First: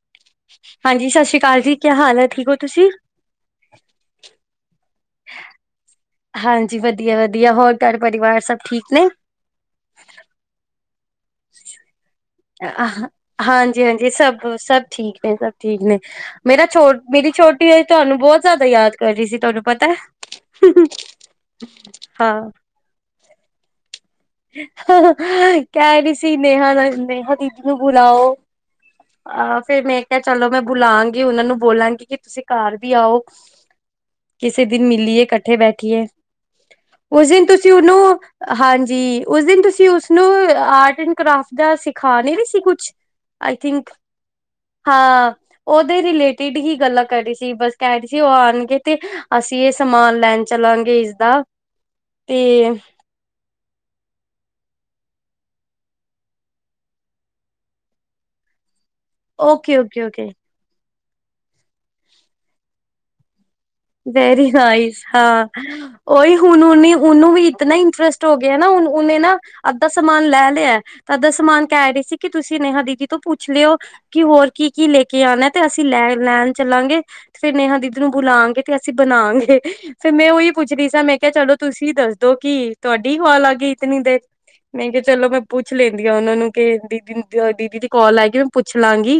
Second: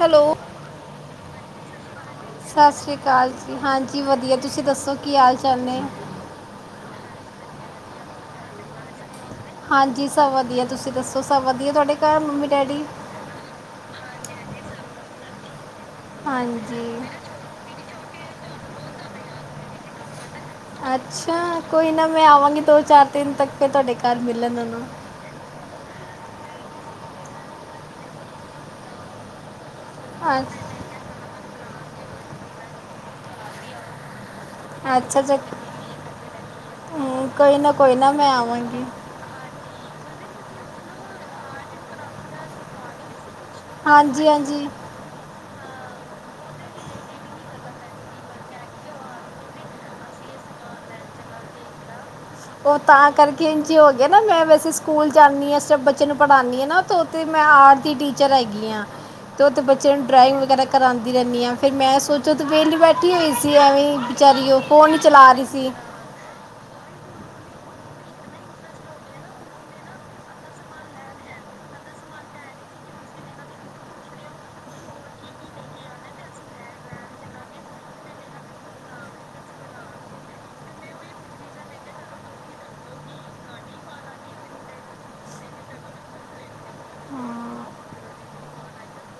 Hello ਹਾਂਜੀ, ਸਤਿ ਸ੍ਰੀ ਅਕਾਲ ਜੀ, ਕਿਆ ਹਾਲ? ਠੀਕ ਹੋ ਸਤਿ ਤੁਸੀਂ? ਸ੍ਰੀ ਅਕਾਲ ਜੀ, ਹਾਂਜੀ ਵਧੀਆ, ਤੁਸੀਂ ਦੱਸੋ ਕੀ ਹਾਲ ਚਾਲ ਨੇ? ਹਾਂਜੀ ਵਧੀਆ ਵਧੀਆ, ਹੋਰ ਘਰ ਪਰਿਵਾਰ ਸਭ ਠੀਕ ਨੇ? ਹਾਂਜੀ ਸਭ ਵਧੀਆ, ਤੁਸੀਂ ਦੱਸੋ ਸਭ ਵਧੀਆ ਤੁਹਾਡੇ ਘਰ ਮੰਮੀ ਡੈਡੀ? ਅਹ, ਹਾਂਜੀ ਹਾਂਜੀ ਸਭ, ਸਭ ਠੀਕ ਨੇ, ਸਭ ਠੀਕ ਨੇ, ਮੇਰਾ ਹਾਂਜੀ ਛੋ ਮੇਰੀ ਛੋਟੀ ਏ ਤੁਹਾਨੂੰ ਬਹੁਤ ਜ਼ਿਆਦਾ ਯਾਦ ਕਰ ਰਹੀ ਸੀ, ਤੁਹਾਨੂੰ ਪਤਾ। ਅੱਛਾ! ਕੋਈ ਨਾ ਮੈਂ ਹਾਂ। ਆਵਾਂਗੀ ਦੋ ਚਾਰ ਦਿੰਨ ਤੱਕ, ਫਿਰ ਤੁਹਾਡੇ ਘਰ ਮਿਲਣ ਉਹਨੂੰ। ਕਹਿ ਰਹੀ ਸੀ ਨੇਹਾ-ਨੇਹਾ ਦੀਦੀ ਨੂੰ ਬੁਲਾਓ, ਅਹ ਫੇਰ ਮੈਂ ਮੈਂ ਕਿਹਾ ਚਲੋ ਮੈਂ ਅੱਛ- ਬੁਲਾਾਂਗੀ, ਉਹਨਾਂ ਨੂੰ ਬੋਲਾਂਗੀ ਕਿ ਤੁਸੀਂ ਘਰ ਵੀ ਆਓ। ਕਿਸੇ ਦਿਨ ਅੱਛਾ ਮਿਲੀਏ, ਜੀ ਇਕੱਠੇ ਬੈਠੀਏ, ਉਸ ਹਮ, ਦਿਨ ਕੋਈ ਨਾ ਤੁਸੀਂ ਕੋਈ ਨਾ ਉਹਨੂੰ, ਮੈਂ ਆਵਾਂਗੀ ਹਾਂਜੀ। ਉਸ ਦਿਨ ਤੁਸੀਂ ਉਸਨੂੰ, ਆਰਟ ਐਂਡ ਕਰਾਫਟ ਦਾ ਸਿਖਾ ਨੀ ਰਹੇ ਸੀ ਕੁਛ ਆਈ ਥਿੰਕ, ਹਾਂਜੀ ਹਾਂਜੀ ਹਾਂ। ਉਹਦੇ ਰਿਲੇਟਿਡ ਹੀ ਗੱਲਾਂ ਕਰ ਰਹੀ ਸੀ, ਬਸ ਕਹਿ ਰਹੀ ਸੀ ਉਹ ਆਉਣਗੇ ਤੇ ਅਸੀਂ ਇਹ ਸਮਾਨ ਲੈਣ ਚੱਲਾਂਗੇ ਇਸਦਾ ਤੇ ਉਹ ਤਾਂ ਕਰਕੇ ਕਿੰਝੇ ਹੋ ਗਏ ਨਾ ਮੈਂ ਵੈਸੇ ਸਕੂਲ ਜਾਣੀ ਆ, ਉਸ ਟਾਈਮ ਬੱਚੇ ਨੂੰ ਪੜਾਣੀ ਆ ਨਾ ਤਾਂ ਉੱਥੇ ਮੈਂ ਆਰਟ ਦੀ ਟੀਚਰ ਹੈਗੀ ਆ। ਤੇ ਉੱਥੇ ਓਕੇ ਬੱਚੇ ਓਕੇ ਨੂੰ ਓਕੇ ਡਰਾਇੰਗ ਵਗੈਰਾ ਕਰਾਂਦੀ ਰਹਿਣੀ ਆ, ਫੇਰ ਮੈਂ ਸੋਚਿਆ ਉੱਥੇ ਵਿਹਲੀ ਬੈਠੀ ਹੋਈ ਸੀ ਐਵੇਂਈ ਵੈਰੀ ਨਾਈਸ ਹਾਂ। ਉਹੀ ਹੁਣ ਉਹਨੇ ਉਹਨੂੰ ਵੀ ਇਤਨਾ ਹੀ ਇੰਟਰਸਟ ਹੋ ਗਿਆ ਨਾ ਹੁਣ ਉਹਨੇ ਨਾ ਅੱਧਾ ਸਮਾਨ ਲੈ ਲਿਆ। ਅੱਧਾ ਸਾਮਾਨ ਕਹਿ ਰਹੀ ਸੀ ਕਿ ਤੁਸੀਂ ਨੇੇਹਾ ਦੀਦੀ ਤੋਂ ਪੁੱਛ ਲਿਓ ਕਿ ਹੋਰ ਕੀ ਕੀ ਲੈ ਕੇ ਆਣਾ ਤੇ ਅਸੀਂ ਲੈ ਲੈਣ ਚੱਲਾਂਗੇ ਤੇ ਫੇਰ ਨੇਹਾ ਦੀਦੀ ਨੂੰ ਬੁਲਾਗੇ। ਤੇ ਅਸੀਂ ਬਣਾਗੇ। ਫੇਰ ਮੈਂ ਉਹੀ ਪੁੱਛ ਰਹੀ ਸਾਂ ਮੈਂ ਕਿਹਾ ਚਲੋ ਤੁਸੀਂ ਦੱਸਦੋ ਕਿ ਤੁਹਾਡੀ ਹਵਾ ਲੱਗ ਗਈ ਇਤਨੀ ਦੇਰ। ਮੈਂ ਕਿਹਾ ਚਲੋ ਮੈਂ ਪੁੱਛ ਲੈਂਦੀ ਆ ਉਹਨਾਂ ਨੂੰ ਕਿ ਦੀਦੀ ਦੀਦੀ ਦੀ ਕਾਲ ਆਏਗੀ ਮੈਂ ਪੁੱਛ ਲਾਂਗੀ।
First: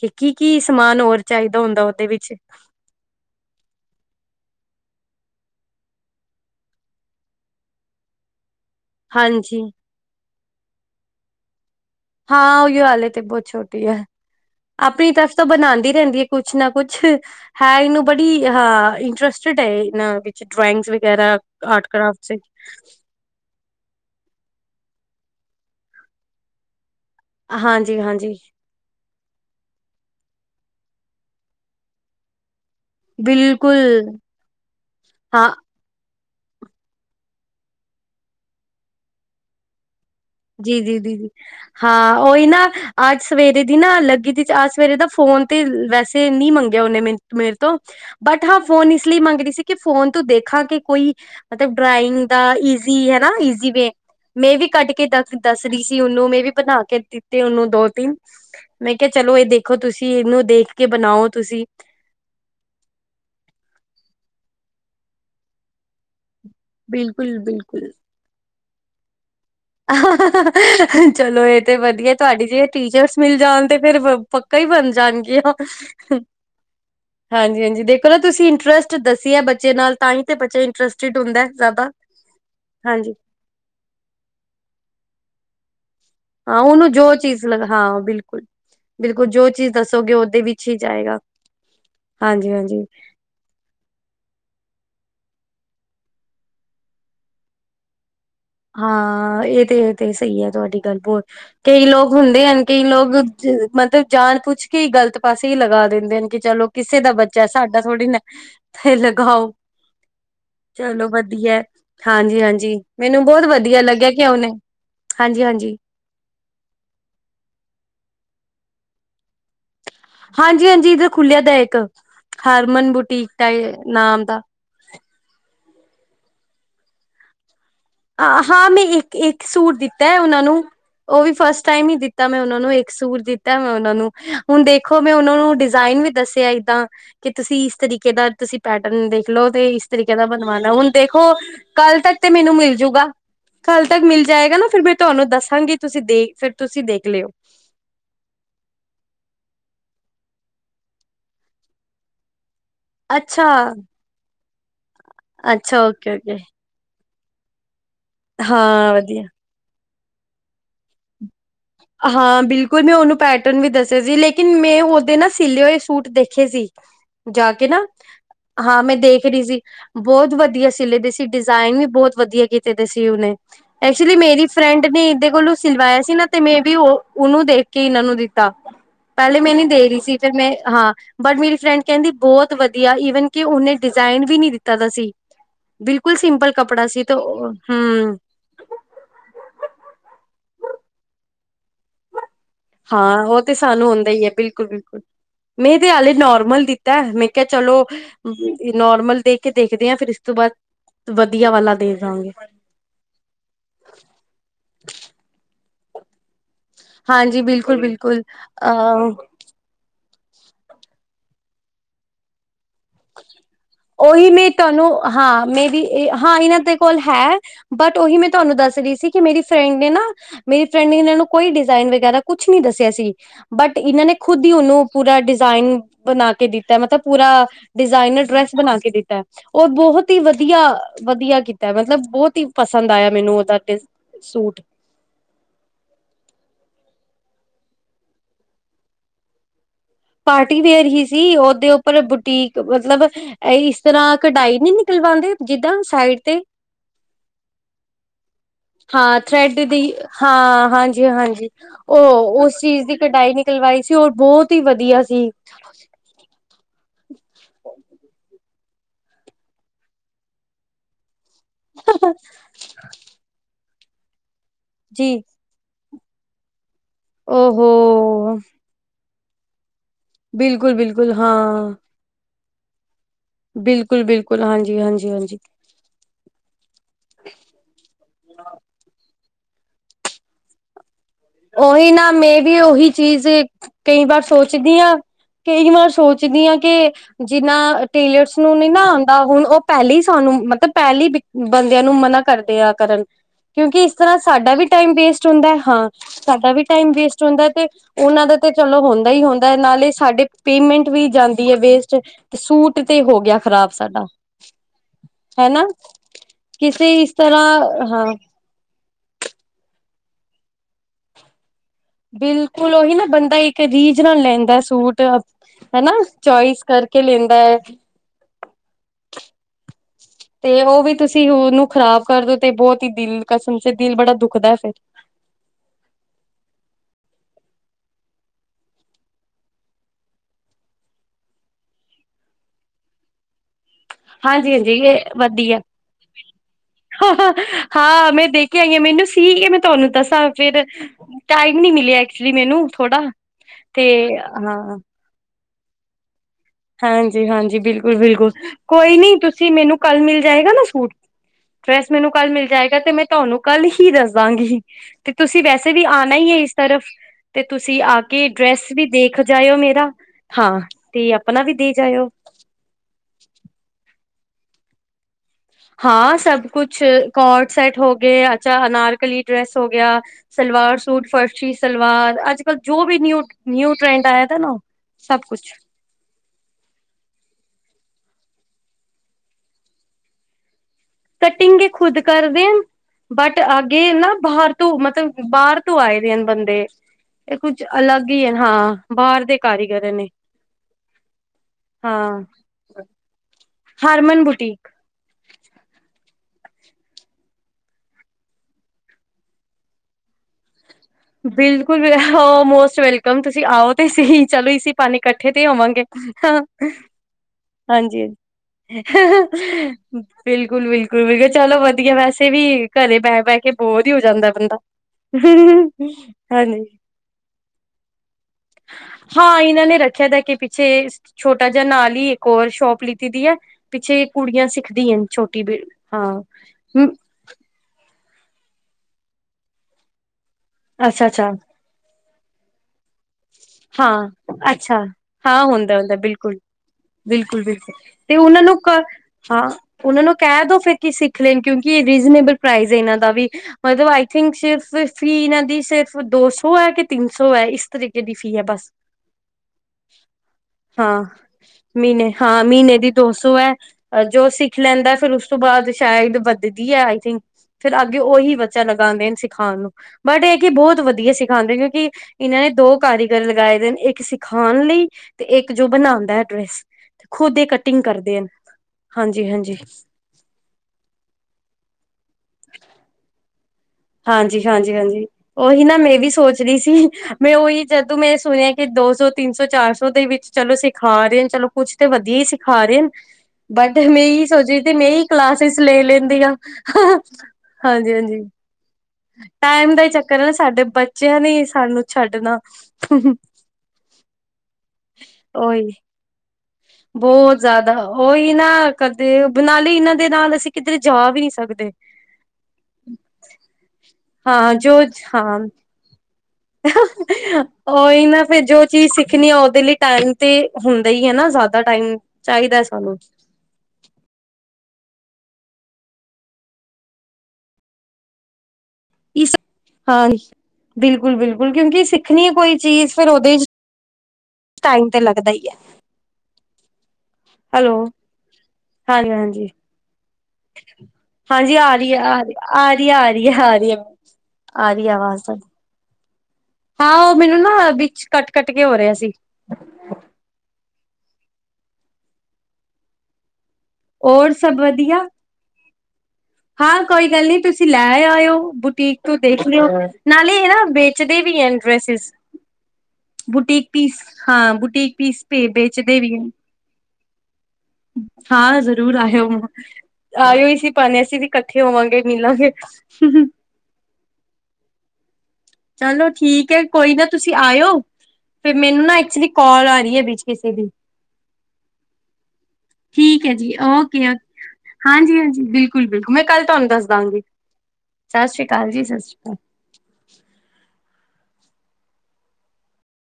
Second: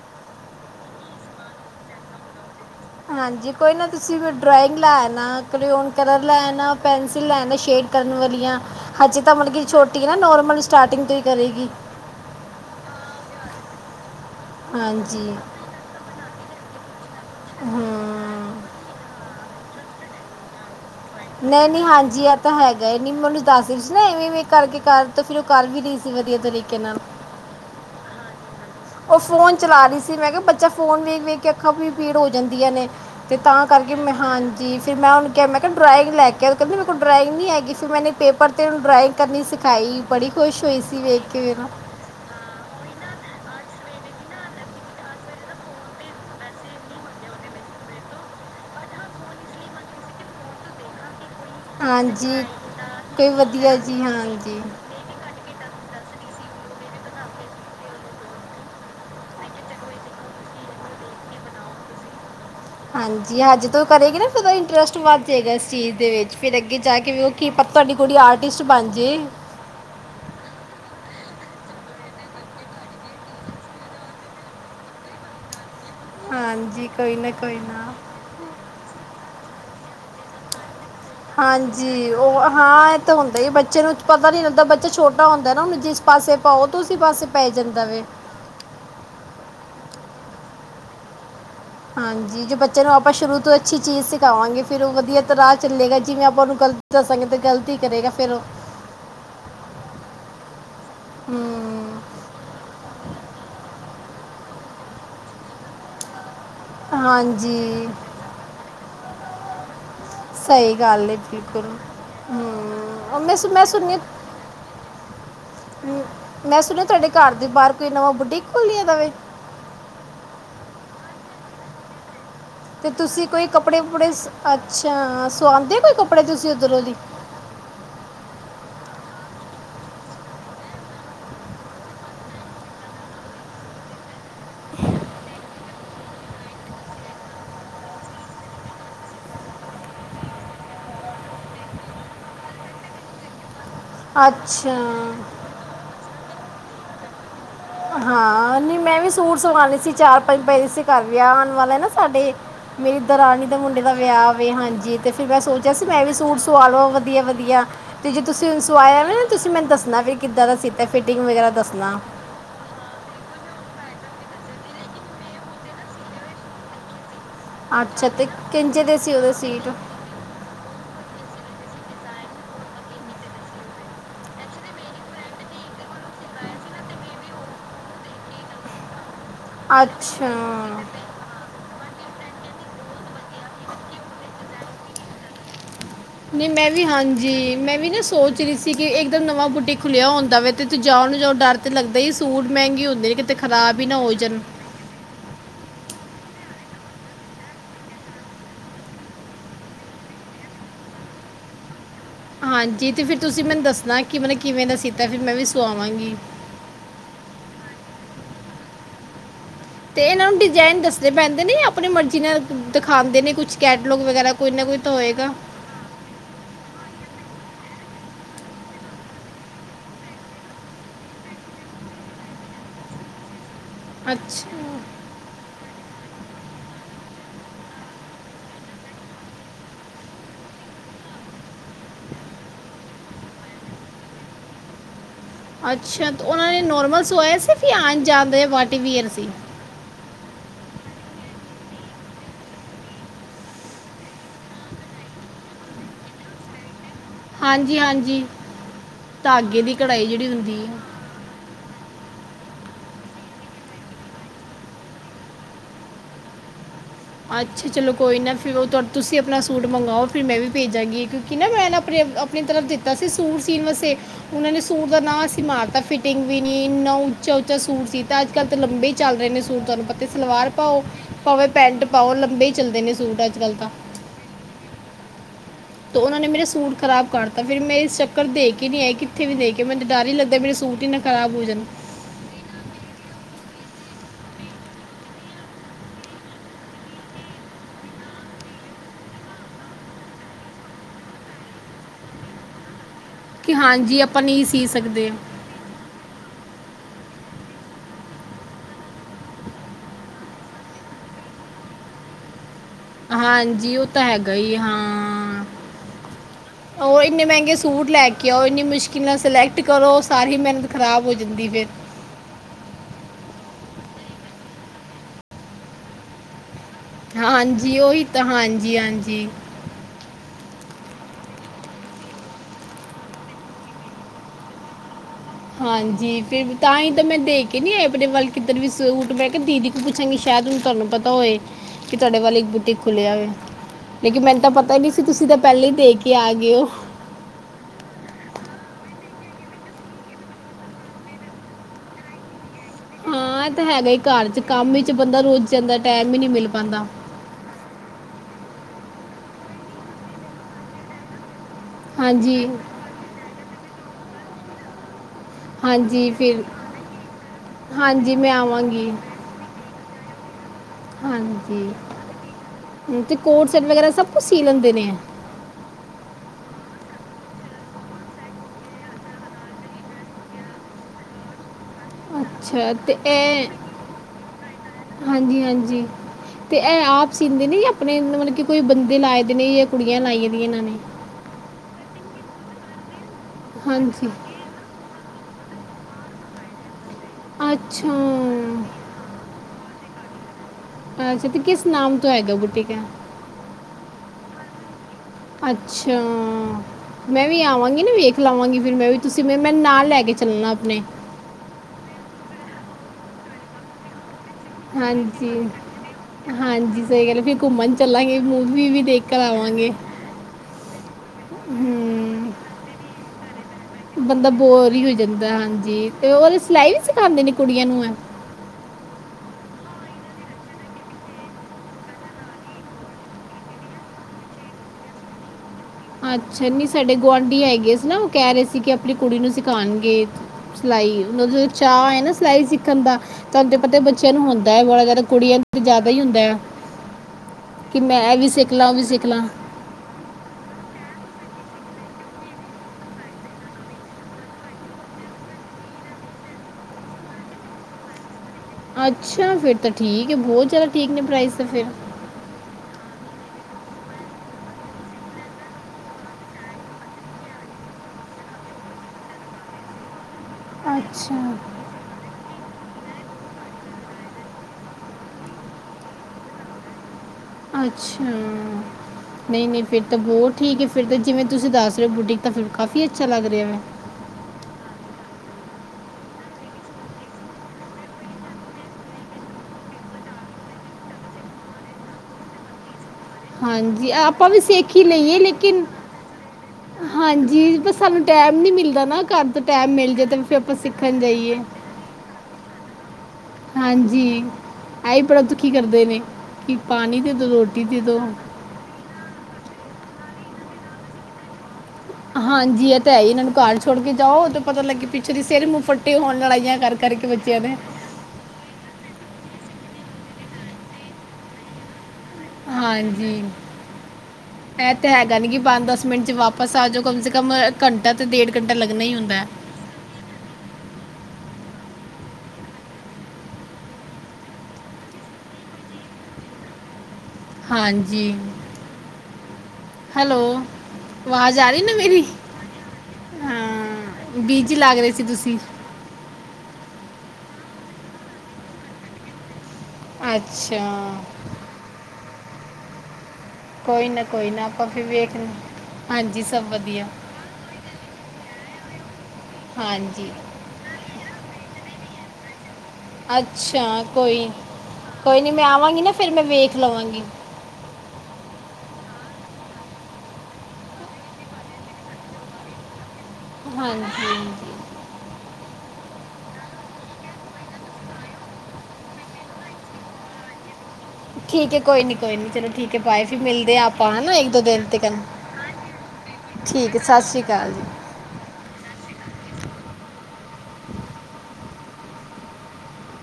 ਕੇ ਕੀ ਕੀ ਸਮਾਨ ਹੋਰ ਚਾਹੀਦਾ ਹੁੰਦਾ ਉਹਦੇ ਵਿੱਚ? ਹਾਂਜੀ ਕੋਈ ਨਾ ਤੁਸੀਂ ਡਰਾਇੰਗ ਲੈ ਆਣਾ ਕਰੀਔਨ ਕਲਰ ਲੈ ਆਣਾ, ਪੈਨਸਿਲ ਲੈ ਆਣਾ, ਸੇ ਡ ਕਰਨ ਵਾਲੀਆਂ ਹਜੇ ਤਾਂ ਮਤਲਬ ਹਾਂਜੀ ਕੀ ਛੋਟੀ ਨਾ ਨੋਰਮਲ ਸਟਾਰਟਿੰਗ ਤੋਂ ਹੀ ਕਰੇਗੀ। ਹਾਂ ਉਹੀ ਓ ਹਾਲੇ ਤੇ ਬਹੁਤ ਛੋਟੀ ਐ, ਆਪਣੀ ਹਾਂਜੀ ਤਰਫ਼ ਤੋਂ ਬਣਾਂਦੀ ਰਹਿੰਦੀ ਐ। ਕੁਛ ਨਾ ਕੁਛ, ਹੈ ਇਹਨੂੰ ਬੜੀ ਹੂੰ ਹਾਂ ਇੰਟਰਸਟਡ ਹੈ ਇਹਨਾਂ ਵਿੱਚ। ਡਰਾਇੰਗਸ ਵਗੈਰਾ, ਨਹੀਂ ਨਹੀਂ ਆਰਟ ਹਾਂਜੀ ਕਰਾਫਟ ਇਹ ਚ। ਤਾਂ ਹੈਗਾ ਹੀ ਮੈਨੂੰ ਉਹਨੂੰ ਦੱਸਦੀ ਸੀ ਨਾ ਇਵੇਂ ਇਵੇਂ ਕਰਕੇ ਕਰ ਤੇ ਫਿਰ ਉਹ ਕਰ ਵੀ ਰਹੀ ਸੀ ਵਧੀਆ ਤਰੀਕੇ ਨਾਲ। ਹਾਂਜੀ ਹਾਂਜੀ। ਉਹ ਫੋਨ ਚਲਾ ਰਹੀ ਸੀ, ਮੈਂ ਕਿਹਾ ਬੱਚਾ ਫੋਨ ਵੇਖ ਵੇਖ ਕੇ ਅੱਖਾਂ ਵੀ ਪੀੜ ਹੋ ਜਾਂਦੀਆਂ ਨੇ‌। ਤੇ ਤਾਂ ਕਰਕੇ ਮੈਂ ਬਿਲਕੁਲ ਹਾਂਜੀ, ਫਿਰ ਮੈਂ ਉਹਨੂੰ ਕਿਹਾ ਹਾਂ ਮੈਂ ਕਿਹਾ ਡਰਾਇੰਗ ਲੈ ਕੇ ਉਹ ਕਹਿੰਦੇ ਮੇਰੇ ਕੋਲ ਡਰਾਇੰਗ ਨਹੀਂ ਹੈਗੀ ਫਿਰ ਮੈਂਨੇ ਪੇਪਰ 'ਤੇਨੂੰ ਡਰਾਇੰਗ ਕਰਨੀ ਸਿਖਾਈ ਬੜੀ ਖੁਸ਼ ਜੀ, ਹੋਈ ਜੀ, ਸੀ ਜੀ, ਵੇਖ ਜੀ ਕੇ ਵੀ ਨਾ ਹਾਂ ਉਹੀ ਨਾ ਅੱਜ ਸਵੇਰੇ ਦੀ ਨਾ ਵੀ ਲੱਗੀ ਦੀ ਨਾ ਅੱਜ ਸਵੇਰੇ ਕਿ ਦਾ ਫੋਨ ਨਾ ਤੇ ਫੋਨ ਵੈਸੇ ਤੇ ਨੀ ਪੈਸੇ ਮੰਗਿਆ ਨਹੀਂ ਉਹਨੇ ਮੈਨੂੰ ਮੰਗੇ ਮੇਰੇ ਤੋਂ ਬਟ ਹਾਂ ਫੋਨ ਬਟ ਇਸ ਲਈ ਮੰਗ ਰਹੀ ਇਸ ਸੀ ਲਈ ਕਿ ਮੰਗੇ ਫੋਨ ਸੀ ਤੋਂ ਦੇਖਾਂ ਤੋਂ ਕਿ ਕੋਈ ਕਿ ਮਤਲਬ ਕਿਸੇ ਡਰਾਇੰਗ ਹਾਂਜੀ ਦਾ ਡਰਾਇੰਗ ਈਜ਼ੀ ਦਾ ਹੈ ਕੋਈ ਨਾ ਈਜ਼ੀ ਵਧੀਆ ਵੇ ਜੀ ਮੈਂ ਹਾਂਜੀ ਵੀ ਕੱਢ ਕੇ ਦ ਦੱਸ ਰਹੀ ਸੀ ਉਹਨੂੰ ਮੈਂ ਵੀ ਬਣਾ ਕੇ ਦਿੱਤੇ ਉਹਨੂੰ ਦੋ ਤਿੰਨ ਮੈਂ ਕਿਹਾ ਚਲੋ ਇਹ ਦੇਖੋ ਤੁਸੀਂ ਇਹਨੂੰ ਦੇਖ ਕੇ ਬਣਾਓ ਤੁਸੀਂ ਹਾਂਜੀ ਹਾਂਜੀੇ ਅੱਜ ਤੋਂ ਕਰੇਗੀ ਨਾ ਫਿਰ ਉਹਦਾ ਇੰਟਰਸਟ ਵੱਧ ਜਾਏਗਾ ਇਸ ਚੀਜ਼ ਦੇ ਵਿੱਚ ਫੇਿਰ ਅੱਗੇ ਜਾ ਕੇ ਵੀ ਉਹ ਬਿਲਕੁਲ ਕੀ ਬਿਲਕੁਲ ਤੁਹਾਡੀ ਕੁੜੀ ਆਰਟਿਸਟ ਬਣ ਜੇ ਚਲੋ ਇਹ ਤੇ ਵਧੀਆ ਤੁਹਾਡੀ ਜੇ ਟੀਚਰਸ ਮਿਲ ਜਾਣ ਤੇ ਫਿਰ ਪੱਕਾ ਹੀ ਬਣ ਜਾਣਗੀਆਂ ਹਾਂਜੀ ਕੋਈ ਨਾ ਕੋਈ ਹਾਂਜੀ ਹਾਂਜੀ ਦੇਖੋ ਨਾ ਤੁਸੀਂ ਇੰਟਰਸਟ ਦੱਸਿਆ ਬੱਚੇ ਨਾਲ ਤਾਂ ਹੀ ਤੇ ਬੱਚਾ ਇੰਟਰਸਟ ਹਾਂਜੀ ਉਹ ਹਾਂ ਇਹ ਹਾਂਜੀ ਤਾਂ ਹੁੰਦਾ ਹੀ ਬੱਚੇ ਨੂੰ ਪਤਾ ਨੀ ਲੱਗਦਾ ਬੱਚਾ ਛੋਟਾ ਹੁੰਦਾ ਨਾ ਜਿਸ ਪਾਸੇ ਹਾਂ ਪਾਓ ਤਾਂ ਉਹਨੂੰ ਉਸੇ ਜੋ ਪਾਸੇ ਚੀਜ਼ ਪੈ ਲਗ ਜਾਂਦਾ ਹਾਂ ਵੇ ਬਿਲਕੁਲ ਬਿਲਕੁਲ ਜੋ ਚੀਜ਼ ਦੱਸੋਗੇ ਉਹਦੇ ਵਿੱਚ ਹੀ ਜਾਏਗਾ ਹਾਂਜੀ ਜੋ ਬੱਚਿਆਂ ਨੂੰ ਆਪਾਂ ਸ਼ੁਰੂ ਤੋਂ ਅੱਛੀ ਚੀਜ਼ ਸਿਖਾਵਾਂਗੇ ਫੇਿਰ ਉਹ ਵਧੀਆ ਤ ਰਾਹ ਚੱਲੇਗਾ ਜਿਵੇਂ ਆਪਾਂ ਉਹਨੂੰ ਗਲਤੀ ਦੱਸਾਂਗੇ ਤਾਂ ਗ਼ਲਤੀ ਕਰੇਗਾ ਫਿਰ ਓਹ ਹਾਂ ਇਹ ਤੇ ਇਹ ਤੇ ਸਹੀ ਹੈ ਤੁਹਾਡੀ ਗੱਲ ਬਹੁਤ ਕਈ ਹਮ, ਲੋਕ ਹੁੰਦੇ ਹਨ ਕਿ ਲੋਕ ਮਤਲਬ ਜਾਣ ਪੁੱਛ ਕੇਇ ਗਲਤ ਪਾਸੇ ਹੀ ਲਗਾ ਦਿੰਦੇ ਹਨ ਕਿ ਚਲੋ ਕਿਸੇ ਦਾ ਬੱਚਾ ਸਾਡਾ ਹਾਂਜੀ ਥੋੜੀ ਨਾ ਤੇ ਲਗਾਓ ਸਹੀ ਚਲੋ ਗੱਲ ਹੈ ਬਿਲਕੁਲ ਵਧੀਆ ਹਾਂਜੀ ਹਾਂਜੀ ਹਮ, ਉਹ ਮੈਨੂੰ ਮੈਂ ਬਹੁਤ ਸੁ- ਮੈਂ ਵਧੀਆ ਲੱਗਿਆ ਕਿਉਨੇ ਹਾਂਜੀ ਹਾਂਜੀ ਹ ਮੈਂ ਸੁਣਿਆ ਤੁਹਾਡੇ ਘਰ ਦੇ ਬਾਹਰ ਕੋਈ ਨਵਾਂ ਬੁੱਟਕ ਖੁਲੀਆਂ ਦਾ ਵੇ ਹਾਂਜੀ ਹਾਂਜੀ ਇੱਧਰ ਖੁੱਲਿਆ ਦਾ ਇੱਕ ਤੇ ਹਰਮਨ ਤੁਸੀਂ ਬੁਟੀਕ ਕੋਈ ਟ ਕੱਪੜੇ ਕੁਪੜੇ ਨਾਮ ਸ- ਦਾ ਅੱਛਾ ਸਆਉਂਦੇ ਕੋਈ ਕੱਪੜੇ ਤੁਸੀਂ ਉਧਰੋਂ ਦੀ ਹਾਂ, ਮੈਂ ਇੱਕ-ਇੱਕ ਸੂਟ ਦਿੱਤਾ ਐ ਓਨਾਂ ਨੂੰ। ਓਵੀ ਫਸਟ ਟਾਈਮ ਈ ਦਿੱਤਾ ਮੈਂ ਉਨ੍ਹਾ ਨੂੰ, ਇੱਕ ਸੂਟ ਦਿੱਤਾ ਮੈਂ ਉਨ੍ਹਾ ਨੂੰ, ਹੁਣ ਦੇਖੋ ਮੈਂ ਉਨ੍ਹਾ ਨੂੰ ਡਿਜ਼ਾਇਨ ਵੀ ਦੱਸਿਆ ਏਦਾਂ ਕੇ ਤੁਸੀਂ ਇਸ ਤਰੀਕੇ ਦਾ ਤੁਸੀਂ ਪੈਟਰਨ ਦੇਖ ਲੋ ਤੇ ਇਸ ਤਰੀਕੇ ਦਾ ਬਣਵਾਣਾ, ਹੁਣ ਦੇਖੋ ਕੱਲ ਤੱਕ ਤੇ ਮੈਨੂੰ ਮਿਲ ਜੂਗਾ, ਕੱਲ ਤੱਕ ਮਿਲ ਜਾਏਗਾ ਨਾ ਅੱਛਾ ਫੇਰ ਮੈਂ ਤੁਆਨੂੰ ਦੱਸਾਂਗੀ, ਤੁਸੀਂ ਦੇ ਫਿਰ ਤੁਸੀਂ ਦੇਖ ਲਿਓ। ਹਾਂ, ਨ ਮੈਂ ਵੀ ਸੂਟ ਸਵਾਣੇ ਸੀ ਚਾਰ-ਪੰਜ ਪਏ ਸੀ ਘਰ, ਵਿਆ ਆਂਣ ਵਾਲਾ ਨਾ ਸਾਡੇ ਮੇਰੀ ਦਰਾਣੀ ਅੱਛਾ ਦੇ ਮੁੰਡੇ ਦਾ ਵਿਆਹ ਵੇ, ਹਾਂਜੀ। ਤੇ ਫੇਰ ਮੈਂ ਸੋਚਿਆ ਅੱਛਾ ਸੀ, ਮੈਂ ਵੀ ਓਕੇ ਸੂਟ ਓਕੇ ਸਵਾ ਲਵਾ ਵਧੀਆ-ਵਧੀਆ। ਤੇ ਜੇ ਤੁਸੀਂ ਹੁਣ ਹਾਂ ਸਵਾਇਆ ਨਾ ਵਧੀਆ ਤੁਸੀ ਮੈਨੂੰ ਦੱਸਣਾ, ਵੀ ਕਿੱਦਾਂ ਦਾ ਸੀਤਾ ਫਿਟਿੰਗ ਵਗੈਰਾ ਦੱਸ ਹਾਂ, ਬਿ ਉਨੇ ਉਨੂੰ ਪੈਟਰਨ ਵੀ ਦੱਸੇ ਸੀ ਲੇਕਿਨ, ਮੈਂ ਓਦੇ ਨਾ ਸੀਲੇ ਹੋਏ ਸੂਟ ਦੇਖੇ ਸੀ। ਜਾ ਕੇ ਨਾ ਅੱਛਾ ਤੇ ਹਾਂ, ਕਿੰਜੇ ਦੇ ਮੈਂ ਦੇਖ ਉਹਦੇ ਰਹੀ ਸੀ। ਸੀਟ ਬੋਤ ਵਧੀਆ ਸੀਲੇ ਦੇ ਸੀ, ਡਿਜ਼ਾਇਨ ਵੀ ਬੋਤ ਵਧੀਆ ਕੀਤੇ ਦੇ ਸੀ ਉਨੇ। ਐਚੁਲੀ ਮੇਰੀ ਫਰੈਂਡ ਨੇ ਏਦੇ ਕੋਲੋਂ ਸਿਲਵਾਇਆ ਸੀ ਨਾ। ਤੇ ਮੈਂ ਵੀ ਓ ਓਨੂੰ ਦੇਖ ਕੇ ਏਨਾਂ ਨੂੰ ਦਿੱਤਾ ਪੈਲੇ ਮੈਂ ਏਨੂੰ ਦੇ ਰਹੀ ਸੀ, ਫਿਰ ਮੈਂ ਹਾਂ ਅੱਛਾ ਬਟ ਮੇਰੀ ਫਰੈਂਡ ਕੈਂਦੀ ਬੋਤ ਵਧੀਆ, ਈਵਨ ਕਿ ਉਨੇ ਡਿਜ਼ਾਇਨ ਵੀ ਨੀ ਦਿੱਤਾ ਦਾ ਵਾ ਸੀ। ਬਿਲਕੁਲ ਨਹੀਂ ਸਿੰਪਲ ਮੈਂ ਕੱਪੜਾ ਸੀ ਤੇ ਹੂੰ ਕੇ ਇੱਕਦਮ ਨਵਾਂ ਬੁਟੀਕ ਖੁੱਲ੍ਹਿਆ ਹੁੰਦਾ ਵਾ ਅਤੇ ਤੁਸੀ ਜਾਓ ਨੂੰ ਜੋ, ਡਰ ਤਾਂ ਲੱਗਦਾ ਈ ਸੂਟ ਮੈਂਗੇ ਹਾਂ, ਓ ਤੇ ਸਾਨੂੰ ਹੁੰਦਾ ਈ ਐ, ਬਿਲਕੁਲ-ਬਿਲਕੁਲ। ਮੈਂ ਤੇ ਹਾਲੇ ਨੌਰਮਲ ਦਿੱਤਾ, ਮੈਂ ਕਿਆ ਚਲੋ ਨੌਰਮਲ ਦੇ ਕੇ ਦੇਖਦੇ ਆ, ਫੇਰ ਏਸ ਤੋਂ ਬਾਦ ਵਦੀਆ ਵਾਲਾ ਦੇਖ ਲਾਂਗੇ। ਹਾਂਜੀ ਤੇ ਫਿਰ ਤੁਸੀਂ ਮੈਨੂੰ ਦੱਸਣਾ ਕਿ ਮਤਬ ਕਿਵੇਂ ਦਾ ਸੀਤਾ, ਫੇਰ ਮੈਂ ਵੀ ਸਵਾਵਾਂਗੀ। ਹਾਂਜੀ, ਬਿਲਕੁਲ-ਬਿਲਕੁਲ ਅ ਤੇ ਏਨਾਂ ਨੂੰ ਡੀਜਾਇਨ ਦੱਸਣੇ ਪੈਂਦੇ ਨੇ, ਆਪਣੀ ਮਰਜ਼ੀ ਨਾਲ ਦਿਖਾਂਦੇ ਨੇ, ਕੁਛ ਕੈਟਲੋਗ ਉਹੀ ਵਗੈਰਾ ਮੈਂ ਕੋਈ ਨਾ ਕੋਈ ਤੁਹਾਨੂੰ ਤਾਂ ਹੋਏਗਾ। ਹਾਂ ਮੇ ਵੀ ਹਾਂ ਏਨਾਂ ਦੇ ਕੋਲ ਹੈ, ਬਟ ਉਹੀ ਮੈਂ ਤੁਆਨੂੰ ਦੱਸ ਰਹੀ ਸੀ, ਕਿ ਮੇਰੀ ਫਰੈਂਡ ਨੇ ਨਾ ਮੇਰੀ ਫਰੈਂਡ ਨੇ ਏਨਾਂ ਨੂੰ ਕੋਈ ਡਿਜ਼ਾਇਨ ਵਗੈਰਾ ਕੁਛ ਨੀ ਦੱਸਿਆ ਸੀ। ਬਟ ਏਨਾਂ ਨੇ ਖੁਦ ਈ ਅੱਛਾ ਓਨੂੰ ਪੂਰਾ ਡਿਜ਼ਾਇਨ ਬਣਾ ਕੇ ਦਿੱਤਾ, ਮਤਲਬ ਪੂਰਾ ਡਿਜ਼ਾਇਨਰ ਡਰੈਸ ਬਣਾ ਕੇ ਦਿੱਤਾ। ਓ ਬਹੋਤ ਹੀ ਵਧੀਆ-ਵਧੀਆ ਕੀਤਾ, ਮਤਲਬ ਬੋਤ ਈ ਪਸੰਦ ਆਇਆ ਮੈਨੂੰ, ਓਹਦਾ ਤੇ ਸੂਟ ਅੱਛਾ, ਤੇ ਓਨਾਂ ਨੇ ਨੋਰਮਲ ਸਵਾਇਆ ਸੀ, ਆਂਣ ਜਾਣ ਦੇ ਪਾਰਟੀ ਵੀਅਰ ਸੀ? ਪਾਰਟੀ ਵੀਅਰ ਹੀ ਸੀ, ਓਹਦੇ ਉੱਪਰ ਬੁਟੀਕ ਮਤਲਬ ਇਹ ਇਸ ਤਰ੍ਹਾਂ ਕਢਾਈ ਨਹੀਂ ਨਿਕਲ ਵਾਉਂਦੇ ਜਿੱਦਾਂ ਸਾਈਡ ਤੇ ਹਾਂਜੀ-ਹਾਂਜੀ। ਹਾਂ, ਥਰੈਡ ਦੀ ਹੁੰਦੀ ਹਾਂ, ਹੈ ਹਾਂਜੀ ਜੀ ਹਾਂਜੀ, ਓ ਓਸ ਚੀਜ਼ ਦੀ ਕਡਾਈ ਨਿਕਲਵਾਈ ਸੀ, ਓ ਬੋਤ ਈ ਵਧੀਆ ਸੀ। ਅੱਛਾ, ਚਲੋ ਕੋਈ ਨਾ ਫੇਰ ਓ ਤੁਸੀਂ ਆਪਣਾ ਸੂਟ ਮੰਗਾਓ, ਫਿਰ ਮੈਂ ਵੀ ਭੇਜਾਂਗੀ, ਇਕ ਕਿ ਨਾ ਮੈਂ ਆਪਣੇ ਆਪਣੀ ਤਰਫ ਦਿੱਤਾ ਸੀ ਸੂਟ ਸੀਣ ਵਾਸਤੇ, ਓਨਾਂ ਨੇ ਸੂਟ ਦਾ ਜੀ ਨਾਂਸ ਈ ਮਾਰਤਾ। ਫਿਰ ਫੀਟਿੰਗ ਵੀ ਨੀ ਏਨਾ ਉੱਚਾ-ਉੱਚਾ ਸੂਟ ਸੀਤਾਂ, ਓਹੋ ਅੱਜ-ਕੱਲ ਤਾਂ ਲੰਬੇ ਈ ਚੱਲ ਰਹੇ ਨੇ ਸੂਟ, ਤੁਆਨੂੰ ਪਤਾ ਤੇ ਸਲਵਾਰ ਬਿਲਕੁਲ ਪਾਓ ਬਿਲਕੁਲ ਭਾਵੇਂ ਹਾਂ ਪੈਂਟ ਪਾਓ, ਲੰਬੇ ਈ ਚੱਲਦੇ ਨੇ, ਸੂਟ ਅੱ ਬਿਲਕੁਲ-ਬਿਲਕੁਲ, ਹਾਂਜੀ, ਹਾਂਜੀ, ਹਾਂਜੀ। ਤੇ ਓਹਨਾਂ ਨੇ ਮੇਰਾ ਸੂਟ ਖਰਾਬ ਕਰਤਾ ਫਿਰ ਮੈਂ ਇਸ ਚੱਕਰ ਦੇ ਕੇ ਨੀ ਆਈ, ਕਿੱਥੇ ਵੀ ਦੇ ਕੇ ਮੈਨੂੰ ਡਰ ਈ ਲੱਗਦਾ, ਮੇਰੇ ਸੂਟ ਹੀ ਨਾ ਖਰਾਬ ਹੋ ਜਾਣ ਓਹੀ ਨਾ ਮੇ ਵੀ ਓਹੀ ਚੀਜ਼ ਕਈ ਵਾਰ ਸੋਚਦੀ ਆਂ ਕਈ ਵਾਰ ਸੋਚਦੀ ਆਂ ਕੇ ਜਿੰਨਾ ਟੇਲਰਸ ਨੂੰ ਨੀ ਨਾ ਆਂਦਾ ਹੁਨ ਓ ਪਹਿਲੀ ਸਾਨੂੰ ਮਤਲਬ ਪਹਿਲੀ ਬੰਦੇਆਂ ਨੂੰ ਮਨਾ ਕਰਦੇ ਆ ਕਰਨ, ਕਿ ਕਿਓਂਕਿ ਇਸ ਹਾਂਜੀ ਤਰਾਂ ਆਪਾਂ ਨਹੀਂ ਸਾਡਾ ਵੀ ਸੀ ਟਾਈਮ ਸਕਦੇ ਵੇਸਟ ਹੁੰਦਾ ਐ ਹਾਂ। ਸਾਡਾ ਵੀ ਟਾਈਮ ਵੇਸਟ ਹੁੰਦਾ ਤੇ ਓਨਾਂ ਦਾ ਤੇ ਚਲੋ ਹੁੰਦਾ ਈ ਹੁੰਦਾ ਨਾਲੇ ਸਾਡੇ ਪੇਮੈਂਟ ਵੀ ਜਾਂਦੀ ਐ ਵੇਸਟ। ਸੂਟ ਤੇ ਹੋ ਗੇਆ ਖ਼ਰਾਬ ਹਾਂਜੀ ਉਹ ਤਾਂ ਸਾਡਾ, ਹੈਗਾ ਹੀ ਹਾਂ ਹੈਨਾ। ਕਿਸੇ ਇਸ ਤਰਾਂ ਹਾਂ ਕਿੰਨਾ ਸਿਲੈਕਟ ਕਰੋ ਸਾਰੀ ਮੇਅਨਤ ਖ਼ਰਾਬ ਹੋ ਜਾਂਦੀ ਫੇਰ ਬਿਲਕੁਲ ਓਹੀ ਨਾ ਬੰਦਾ ਇੱਕ ਰੀਜ ਨਾਲ ਲੈਂਦਾ ਸੂਟ, ਹਨਾ ਚੋਇਸ ਕਰ ਹਾਂਜੀ ਓਈ ਤਾਂ ਹਾਂਜੀ-ਹਾਂਜੀ। ਤੇ ਓ ਵੀ ਤੁਸੀਂ ਓਨੂੰ ਖ਼ਰਾਬ ਕਰਦੋ ਤੇ ਬੋਤ ਈ ਦਿਲ ਕਸਮ ਸੇ ਦਿਲ ਬੜਾ ਦੁਖਦਾ ਫੇਰ। ਹਾਂਜੀ, ਫੇਰ ਤਾਂਹੀ ਤਾਂ ਮੈਂ ਦੇ ਕੇ ਨੀ ਆਪਨੇ ਵੱਲ ਕਿੱਦਰ ਵੀ ਸੂਟ ਮੈਂ ਕਿਆ ਦੀਦੀ ਪੁੱਛਾਂਗੀ ਸ਼ੈਦ ਹੁਨ ਤਾਨੂੰ ਪਤਾ ਹੋਏ ਕੇ ਤੁਆਡੇ ਵੱਲ ਇੱਕ ਬੂਟੀਕ ਖੁੱਲੇਆ ਵੇ। ਲੇਕਿਨ ਮੈਨੂੰ ਤਾਂ ਹਾਂਜੀ ਹਾਂਜੀ ਪਤਾ ਈ ਨਈਂ ਇਹ ਸੀ। ਤੁਸੀਂ ਤਾਂ ਵਧੀਆ ਪੈਲੇ ਈ ਦੇ ਕੇ ਆ ਗਏ ਓਂ। ਹਾਂ ਮੈਂ ਦੇ ਕੇ ਆਈ ਆਂ ਮੈਨੂੰ ਸੀ ਮੈਂ ਤਆਨੂੰ ਦੱਸਾਂ ਫੇਰ ਟਾਈਮ ਨੀ ਮਿਲਿਆ ਐਕਚੁਲੀ ਮੈਨੂੰ ਥੋੜਾ ਹਾਂ ਇਹ ਤਾਂ ਤੇ ਹੈਗਾ ਹੀ ਘਰ 'ਚ ਕੰਮ ਹਾਂ ਵਿੱਚ ਬੰਦਾ ਰੁੱਝ ਜਾਂਦਾ ਟਾਈਮ ਈ ਨੀ ਮਿਲ ਪਾਉਂਦਾ ਹਾਂਜੀ-ਹਾਂਜੀ ਬਿਲਕੁਲ-ਬਿਲਕੁਲ, ਕੋਈ ਨੀ ਤੁਸੀਂ ਮੈਨੂੰ ਕੱਲ ਮਿਲ ਜਾਏਗਾ ਨਾ ਸੂਟ। ਡਰੈਸ ਮੈਨੂੰ ਕੱਲ ਮਿਲ ਹਾਂਜੀ ਜਾਏਗਾ ਤੇ ਮੈਂ ਤੁਆਨੂੰ ਕੱਲ ਹੀ ਦੱਸ ਦਾਂਗੀ। ਤੇ ਤੁਸੀਂ ਵੈਸੇ ਵੀ ਹਾਂਜੀ ਆਨਾ ਈ ਏ ਫਿਰ ਏਸ ਤਰਫ, ਤੇ ਤੁਸੀਂ ਆ ਹਾਂਜੀ ਕੇ ਮੈਂ ਡਰੈਸ ਵੀ ਆਵਾਂਗੀ ਦੇਖ ਜਾਇਓ ਮੇਰਾ, ਹਾਂ। ਤੇ ਆਪਣਾ ਵੀ ਹਾਂਜੀ, ਦੇ ਜਾਇਓ ਤੇ ਕੋਟ ਸੈਟ ਵਗੈਰਾ ਸਬ ਕੁਝ ਸੀਅ ਲੈਂਦੇ ਨੇ ਐ। ਹਾਂ ਸਬ ਕੁਛ ਕੋਟ ਸੈਟ ਹੋ ਗਏ, ਅੱਛਾ ਅਨਾਰਕਲੀ ਡ੍ਰੈਸ ਹੋ ਗੇਆ ਸਲਵਾਰ ਸੂ ਸੂਟ ਫਰਸ਼ੀ ਸਲਵਾਰ ਅੱਜ-ਕੱਲ ਅੱਛਾ ਜੋ ਤੇ ਵੀ ਇਹ ਨਿਊ ਟਰੈਂਡ ਆਏਆ ਦਾ ਨਾ ਓ ਸਬ ਹਾਂਜੀ ਕੁਛ ਹਾਂਜੀ ਤੇ ਐ ਆਪ ਸੀਂਦੇ ਨੇ ਜਾ ਆਪਨੇ ਮਤਲਬ ਕੇ ਕੋਈ ਬੰਦੇ ਲਾਏ ਦੇ ਨੇ ਜਾਂ ਕੁੜੀਆਂ ਲਾਈ ਦੀਆਂ ਏਨਾ ਨੇ। ਕਟਿੰਗ ਏ ਖੁਦ ਕਰਦੇ ਹਨ, ਬਟ ਆਗੇ ਹਾਂਜੀ ਨਾ ਬਾਹਰ ਤੋ ਮਤਲਬ ਬਾਰ ਤੋਂ ਆਏ ਦੇ ਹਨ ਬੰਦੇ, ਏ ਕੁੱਝ ਅੱਛਾ ਅਲੱਗ ਈ ਐ ਹਾਂ ਬਾਰ ਦੇ ਕਾਰੀਗਰ ਨੇ। ਅੱਛਾ, ਤੇ ਕਿਸ ਨਾਮ ਤੋਂ ਹੈਗਾ ਬੂਟੀਕ ਐ। ਹਰਮਨ ਬੁਟੀਕ। ਅੱਛਾ। ਮੈਂ ਵੀ ਆਵਾਂਗੀ ਨਾ ਵੇਖ ਲਵਾਂਗੀ ਫਿਰ ਮੈਂ ਵੀ ਤੁਸੀਂ ਮ ਮੈਂਨੂੰ ਨਾਲ ਲੈ ਕੇ ਚੱਲਨਾ ਆਪਨੇ ਬਿਲਕੁਲ ਓ ਮੋਸਟ ਵੈਲਕਮ, ਤੁਸੀਂ ਆਓ ਤੇ ਸਹੀ ਚਲੋ ਇਸੀ ਬਹਾਨੇ ਕੱਠੇ ਤੇ ਹਾਂਜੀ ਹੋਵਾਂਗੇ, ਹਾਂ ਹਾਂਜੀ ਸਹੀ ਗੱਲ ਹੈ। ਫਿਰ ਘੁੰਮਣ ਹਾਂਜੀ-ਹਾਂਜੀ। ਚੱਲਾਂਗੇ ਮੂਵੀ ਵੀ ਦੇਖ ਕਰ ਆਵਾਂਗੇ ਬਿਲਕੁਲ-ਬਿਲਕੁਲ-ਬਿਲਕੁਲ ਚਲੋ ਵਦੀਆ ਹਮ ਵੈਸੇ ਵੀ ਘਰੇ ਬੈ-ਬੈ ਕੇ ਬੋਰ ਈ ਹੋ ਜਾਂਦਾ ਬੰਦਾ। ਬੋਰ ਹੀ ਹੋ ਜਾਂਦਾ ਹਾਂਜੀ ਤੇ ਓ ਹਾਂਜੀ ਸਿਲਾਈ ਵੀ ਸਿਖਾਂਦੇ ਨੇ ਕੁੜੀਆਂ ਨੂੰ ਐ। ਹਾਂ, ਏਨਾਂ ਨੇ ਰੱਖਿਆ ਦਾ ਕਿ ਪਿੱਛੇ ਛੋਟਾ ਜਾ ਨਾਲ ਈ ਇੱਕ ਹੋਰ ਸ਼ੋਪ ਲਿੱਤੀ ਦੀ ਐ। ਪਿੱਛੇ ਕੁੜੀਆਂ ਸਿੱਖਦੀਆਂ ਨ ਛੋਟੀ ਬਿ ਅੱਛਾ, ਨੀ ਸਾਡੇ ਗੁਆਂਢੀ ਹੈਗੇ ਸੀ ਨਾ ਓ ਕੈ ਰਏ ਸੀ ਕੇ ਆਪਣੀ ਕੁੜੀ ਨੂੰ ਸਿਖਾਨਗੇ। ਸਿਲਾਈ, ਅੱਛਾ ਓਨਾਂ ਅੱਛਾ ਚ ਓ ਚਾਅ ਐ ਨਾ ਸਿਲਾਈ ਸਿੱਖਨ ਦਾ। ਤੁਹਾਨੂੰ ਤੇ ਪਤਾ ਹੈ ਹਾਂ, ਬੱਚਿਆਂ ਨੂੰ ਹੁੰਦਾ ਹੈ ਬੜਾ ਅੱਛਾ, ਜ਼ਿਆਦਾ ਕੁੜੀਆਂ ਹਾਂ ਤੇ ਜ਼ਿਆਦਾ ਹੁੰਦਾ-ਹੁੰਦਾ ਹੀ ਹੁੰਦਾ ਹੈ ਬਿਲਕੁਲ। ਬਿਲਕੁਲ-ਬਿਲਕੁਲ, ਕਿ ਮੈਂ ਤੇ ਇਹ ਵੀ ਓਨਾਂ ਸਿੱਖ ਨੂੰ ਲਾਂ ਉਹ ਕ ਵੀ ਸਿੱਖ ਲਾਂ ਹਾਂ ਉਹਨਾਂ ਨੂੰ ਕਹਿ ਦੋ ਫਿਰ ਕੀ ਸਿੱਖ ਲੈਣ, ਕਿਉਂਕਿ, ਇਹ ਰੀਜਨੇਬਲ ਪ੍ਰਾਈਜ਼ ਹੈ ਇਹਨਾਂ ਦਾ ਵੀ ਮਤਲਬ ਆਈ ਥਿੰਕ, ਸਿਰਫ ਫੀ ਇਹਨਾਂ ਦੀ ਸਿਰਫ ਦੋ ਸੌ ਹੈ ਕਿ ਤਿੰਨ ਸੌ ਹੈ। ਤਰੀਕੇ ਦੀ ਫੀ ਹੈ ਬਸ, ਅੱਛਾ ਫਿਰ ਤਾਂ ਠੀਕ ਹੈ ਬਹੁਤ ਜ਼ਿਆਦਾ ਠੀਕ ਨੇ ਹਾਂ ਪ੍ਰਾਈਸ ਤਾਂ ਫਿਰ ਮਹੀਨੇ ਹਾਂ, ਮਹੀਨੇ ਦੀ ਦੋ ਸੌ ਹੈ। ਜੋ ਸਿੱਖ ਲੈਂਦਾ ਫਿਰ ਉਸ ਤੋਂ ਬਾਅਦ ਸ਼ਾਇਦ ਵੱਧਦੀ ਹੈ, ਆਈ ਥਿੰਕ ਫਿਰ, ਅੱਗੇ ਉਹੀ ਬੱਚਾ ਲਗਾਉਂਦੇ ਨੇ, ਸਿਖਾਉਣ ਨੂੰ ਬਟ ਇਹ ਕਿ ਬਹੁਤ ਵਧੀਆ ਅੱਛਾ ਸਿਖਾਉਂਦੇ ਕਿਉਂਕਿ ਇਹਨਾਂ ਨੇ ਦੋ ਕਾਰੀਗਰ ਲਗਾਏ ਦੇ ਨੇ, ਇੱਕ ਸਿਖਾਉਣ ਲਈ ਤੇ ਇੱਕ ਜੋ ਬਣਾਉਂਦਾ ਹੈ ਡਰੈਸ ਖੁਦ ਦੇ ਕਟਿੰਗ ਅੱਛਾ ਕਰਦੇ ਹਨ, ਹਾਂਜੀ ਨਹੀਂ -ਹਾਂਜੀ! ਨਹੀਂ ਫਿਰ ਤਾਂ ਬਹੁਤ ਠੀਕ ਹੈ, ਫਿਰ ਤਾਂ ਜਿਵੇਂ ਤੁਸੀਂ ਦੱਸ ਰਹੇ ਹੋ ਬੂਟਿਕ ਤਾਂ ਫਿਰ ਕਾਫੀ ਅੱਛਾ ਲੱਗ ਰਿਹਾ। ਹਾਂਜੀ -ਹਾਂਜੀ -ਹਾਂਜੀ! ਉਹੀ ਨਾ, ਮੈਂ ਵੀ ਸੋਚ ਰਹੀ ਸੀ, ਮੈਂ ਉਹੀ ਜਦੋਂ ਮੈਂ ਸੁਣਿਆ ਕਿ ਦੋ ਸੌ ਤਿੰਨ ਸੌ ਚਾਰ ਸੌ ਦੇ ਵਿੱਚ ਚਲੋ ਸਿਖਾ ਰਹੇ ਨੇ ਚਲੋ ਕੁਛ ਤਾਂ ਵਧੀਆ ਹੀ ਸਿਖਾ ਰਹੇ ਨੇ। ਬਟ ਹਾਂਜੀ ਮੈਂ ਇਹ ਆਪਾਂ ਵੀ ਸੋਚਦੀ ਸੀ ਸਿੱਖ ਮੈਂ ਹੀ ਲਈਏ ਕਲਾਸਿਸ ਲੇਕਿਨ ਲੈ ਲੈਂਦੀ ਹਾਂ। ਹਾਂਜੀ ਸਾਨੂੰ ਟੈਮ ਨੀ ਮਿਲਦਾ ਨਾ ਘਰ ਤੋਂ, ਟੈਮ ਦਾ ਹੀ ਮਿਲ ਜਾਏ ਚੱਕਰ ਤਾਂ ਹੈ ਨਾ ਫਿਰ ਆਪਾਂ ਸਾਡੇ ਸਿੱਖਣ ਬੱਚਿਆਂ ਜਾਈਏ। ਨੇ ਸਾਨੂੰ ਛੱਡਣਾ ਹਾਂਜੀ, ਐਹੀ ਬੜਾ ਦੁਖੀ ਉਹੀ ਕਰਦੇ ਨੇ। ਕਿ ਪਾਣੀ ਦੇ ਦਿਓ ਬਹੁਤ ਰੋਟੀ ਜ਼ਿਆਦਾ, ਦੇ ਦਿਓ ਉਹੀ ਨਾ ਕਰਦੇ, ਬਨਾਲੇ ਇਹਨਾਂ ਦੇ ਨਾਲ ਅਸੀਂ ਕਿੱਧਰ ਜਾ ਵੀ ਨਹੀਂ ਸਕਦੇ। ਹਾਂਜੀ, ਇਹ ਤਾਂ ਹੈ, ਇਹਨਾਂ ਨੂੰ ਘਰ ਛੋੜ ਕੇ ਜਾਓ, ਉਹ ਤੇ ਹਾਂ ਪਤਾ ਜੋ ਲੱਗੇ ਪਿੱਛੇ ਦੀ ਹਾਂ ਸਿਰ ਮੂੰਹ ਫੱਟੇ ਹੋਣ ਲੜਾਈ ਕੋਈ ਨਾ, ਫਿਰ ਜੋ ਚੀਜ਼ ਸਿੱਖਣੀ ਆ ਉਹਦੇ ਲਈ ਟਾਈਮ ਤੇ ਹੁੰਦਾ ਹੀ ਹੈ ਨਾ, ਜ਼ਿਆਦਾ ਟਾਈਮ ਚਾਹੀਦਾ ਸਾਨੂੰ ਹਾਂਜੀ। ਇਹ ਤੇ ਹੈਗਾ ਨੀ ਕਿ ਪੰਜ ਦਸ ਮਿੰਟ ਚ ਵਾਪਸ ਆ ਜਾਓ, ਕਮ ਸੇ ਕਮ ਘੰਟੇ ਇਹ। ਤਾਂ ਡੇਢ ਘੰਟਾ ਲੱਗਣਾ ਹੀ ਹੁੰਦਾ। ਹਾਂਜੀ, ਬਿਲਕੁਲ -ਬਿਲਕੁਲ ਕਿਉਂਕਿ ਸਿੱਖਣੀ ਹੈ ਕੋਈ ਚੀਜ਼ ਫੇਰ ਉਹਦੇ ਟਾਈਮ ਤੇ ਲੱਗਦਾ ਹੀਏ। ਹਾਂਜੀ। ਹਾਂਜੀ- ਹਾਂਜੀ! ਹੈਲੋ। ਆਵਾਜ਼ ਹਾਂਜੀ, ਆ ਨਾ ਰਹੀ ਹੈ ਮੇਰੀ -ਆ ਰਹੀ -ਆ ਰਹੀ -ਆ ਰਹੀ ਹੈ -ਆ ਰਹੀ ਹੈ! ਹਾਂ ਬੀਜੀ ਆ ਲਗ ਰਹੀ ਰਹੇ ਸੀ ਆਵਾਜ਼ ਤੁਸੀਂ,। ਤੁਹਾਡੀ ਹਾਂ ਉਹ ਮੈਨੂੰ ਨਾ ਵਿੱਚ ਕੱਟ ਕੱਟ ਕੇ ਹੋ ਰਿਹਾ ਸੀ। ਅੱਛਾ। ਕੋਈ ਨਾ -ਕੋਈ ਹੋਰ ਨਾ ਸਭ ਆਪਾਂ ਫਿਰ ਵਧੀਆ ਵੇਖ ਹਾਂਜੀ ਸਭ ਹਾਂ ਵਧੀਆ ਕੋਈ ਗੱਲ ਨਹੀਂ ਤੁਸੀਂ ਲੈ ਆਇਓ, ਬੁਟੀਕ ਤੋਂ ਦੇਖ ਲਿਓ ਹਾਂਜੀ ਨਾਲੇ ਨਾ ਬੇ ਚਦੇ ਵੀ ਐਨ ਡ੍ਰੈਸਿਸ। ਅੱਛਾ ਬੁਟੀਕ ਪੀਸ, ਕੋਈ ਹਾਂ ਬੁਟੀਕ ਕੋਈ ਪੀਸ ਨਹੀਂ ਮੈਂ ਭੇ ਆਵਾਂਗੀ ਨਾ ਬੇਚਦੇ ਫਿਰ ਵੀ ਮੈਂ ਏ। ਵੇਖ ਲਵਾਂਗੀ। ਹਾਂ ਜ਼ਰੂਰ ਆਇਓ। ਆਇਓ, ਇਸੀ ਭਾਨੇ ਅਸੀਂ ਵੀ ਕੱਠੇ ਹੋਵਾਂਗੇ, ਮਿਲਾਂਗੇ ਹੂੰ ਹਾਂਜੀ। ਚਲੋ ਠੀਕ ਐ। ਕੋਈ ਨਾ ਤੁਸੀਂ ਆਇਓ। ਫੇਰ ਮੈਨੂੰ ਨਾ ਐਕਚੁਲੀ ਕੋਲ ਆ ਰੀ ਐ ਵਿਚ ਕਿਸੇ ਦੀ। ਠੀਕ ਏ, ਕੋਈ ਨੀ ਕੋਈ ਨੀ, ਚਲੋ ਠੀਕ ਏ ਬਾਏ। ਫੇਰ ਹੈ ਜੀ ਮਿਲਦੇ ਆ ਓਕੇ ਆਪਾਂ ਇੱਕ ਦੋ ਦਿਨ ਤੀਕਨ। ਹਾਂਜੀ ਹਾਂਜੀ ਬਿਲਕੁਲ - ਬਿਲਕੁਲ, ਮੈਂ ਕੱਲ ਤੁਆਨੂੰ ਦੱਸ ਦਾਂਗੀ। ਸਸ ਸ੍ਰੀ ਕਾਲ ਜੀ, ਸਸ ਸ਼੍ਰੀ ਕਾਲ। [inaudible]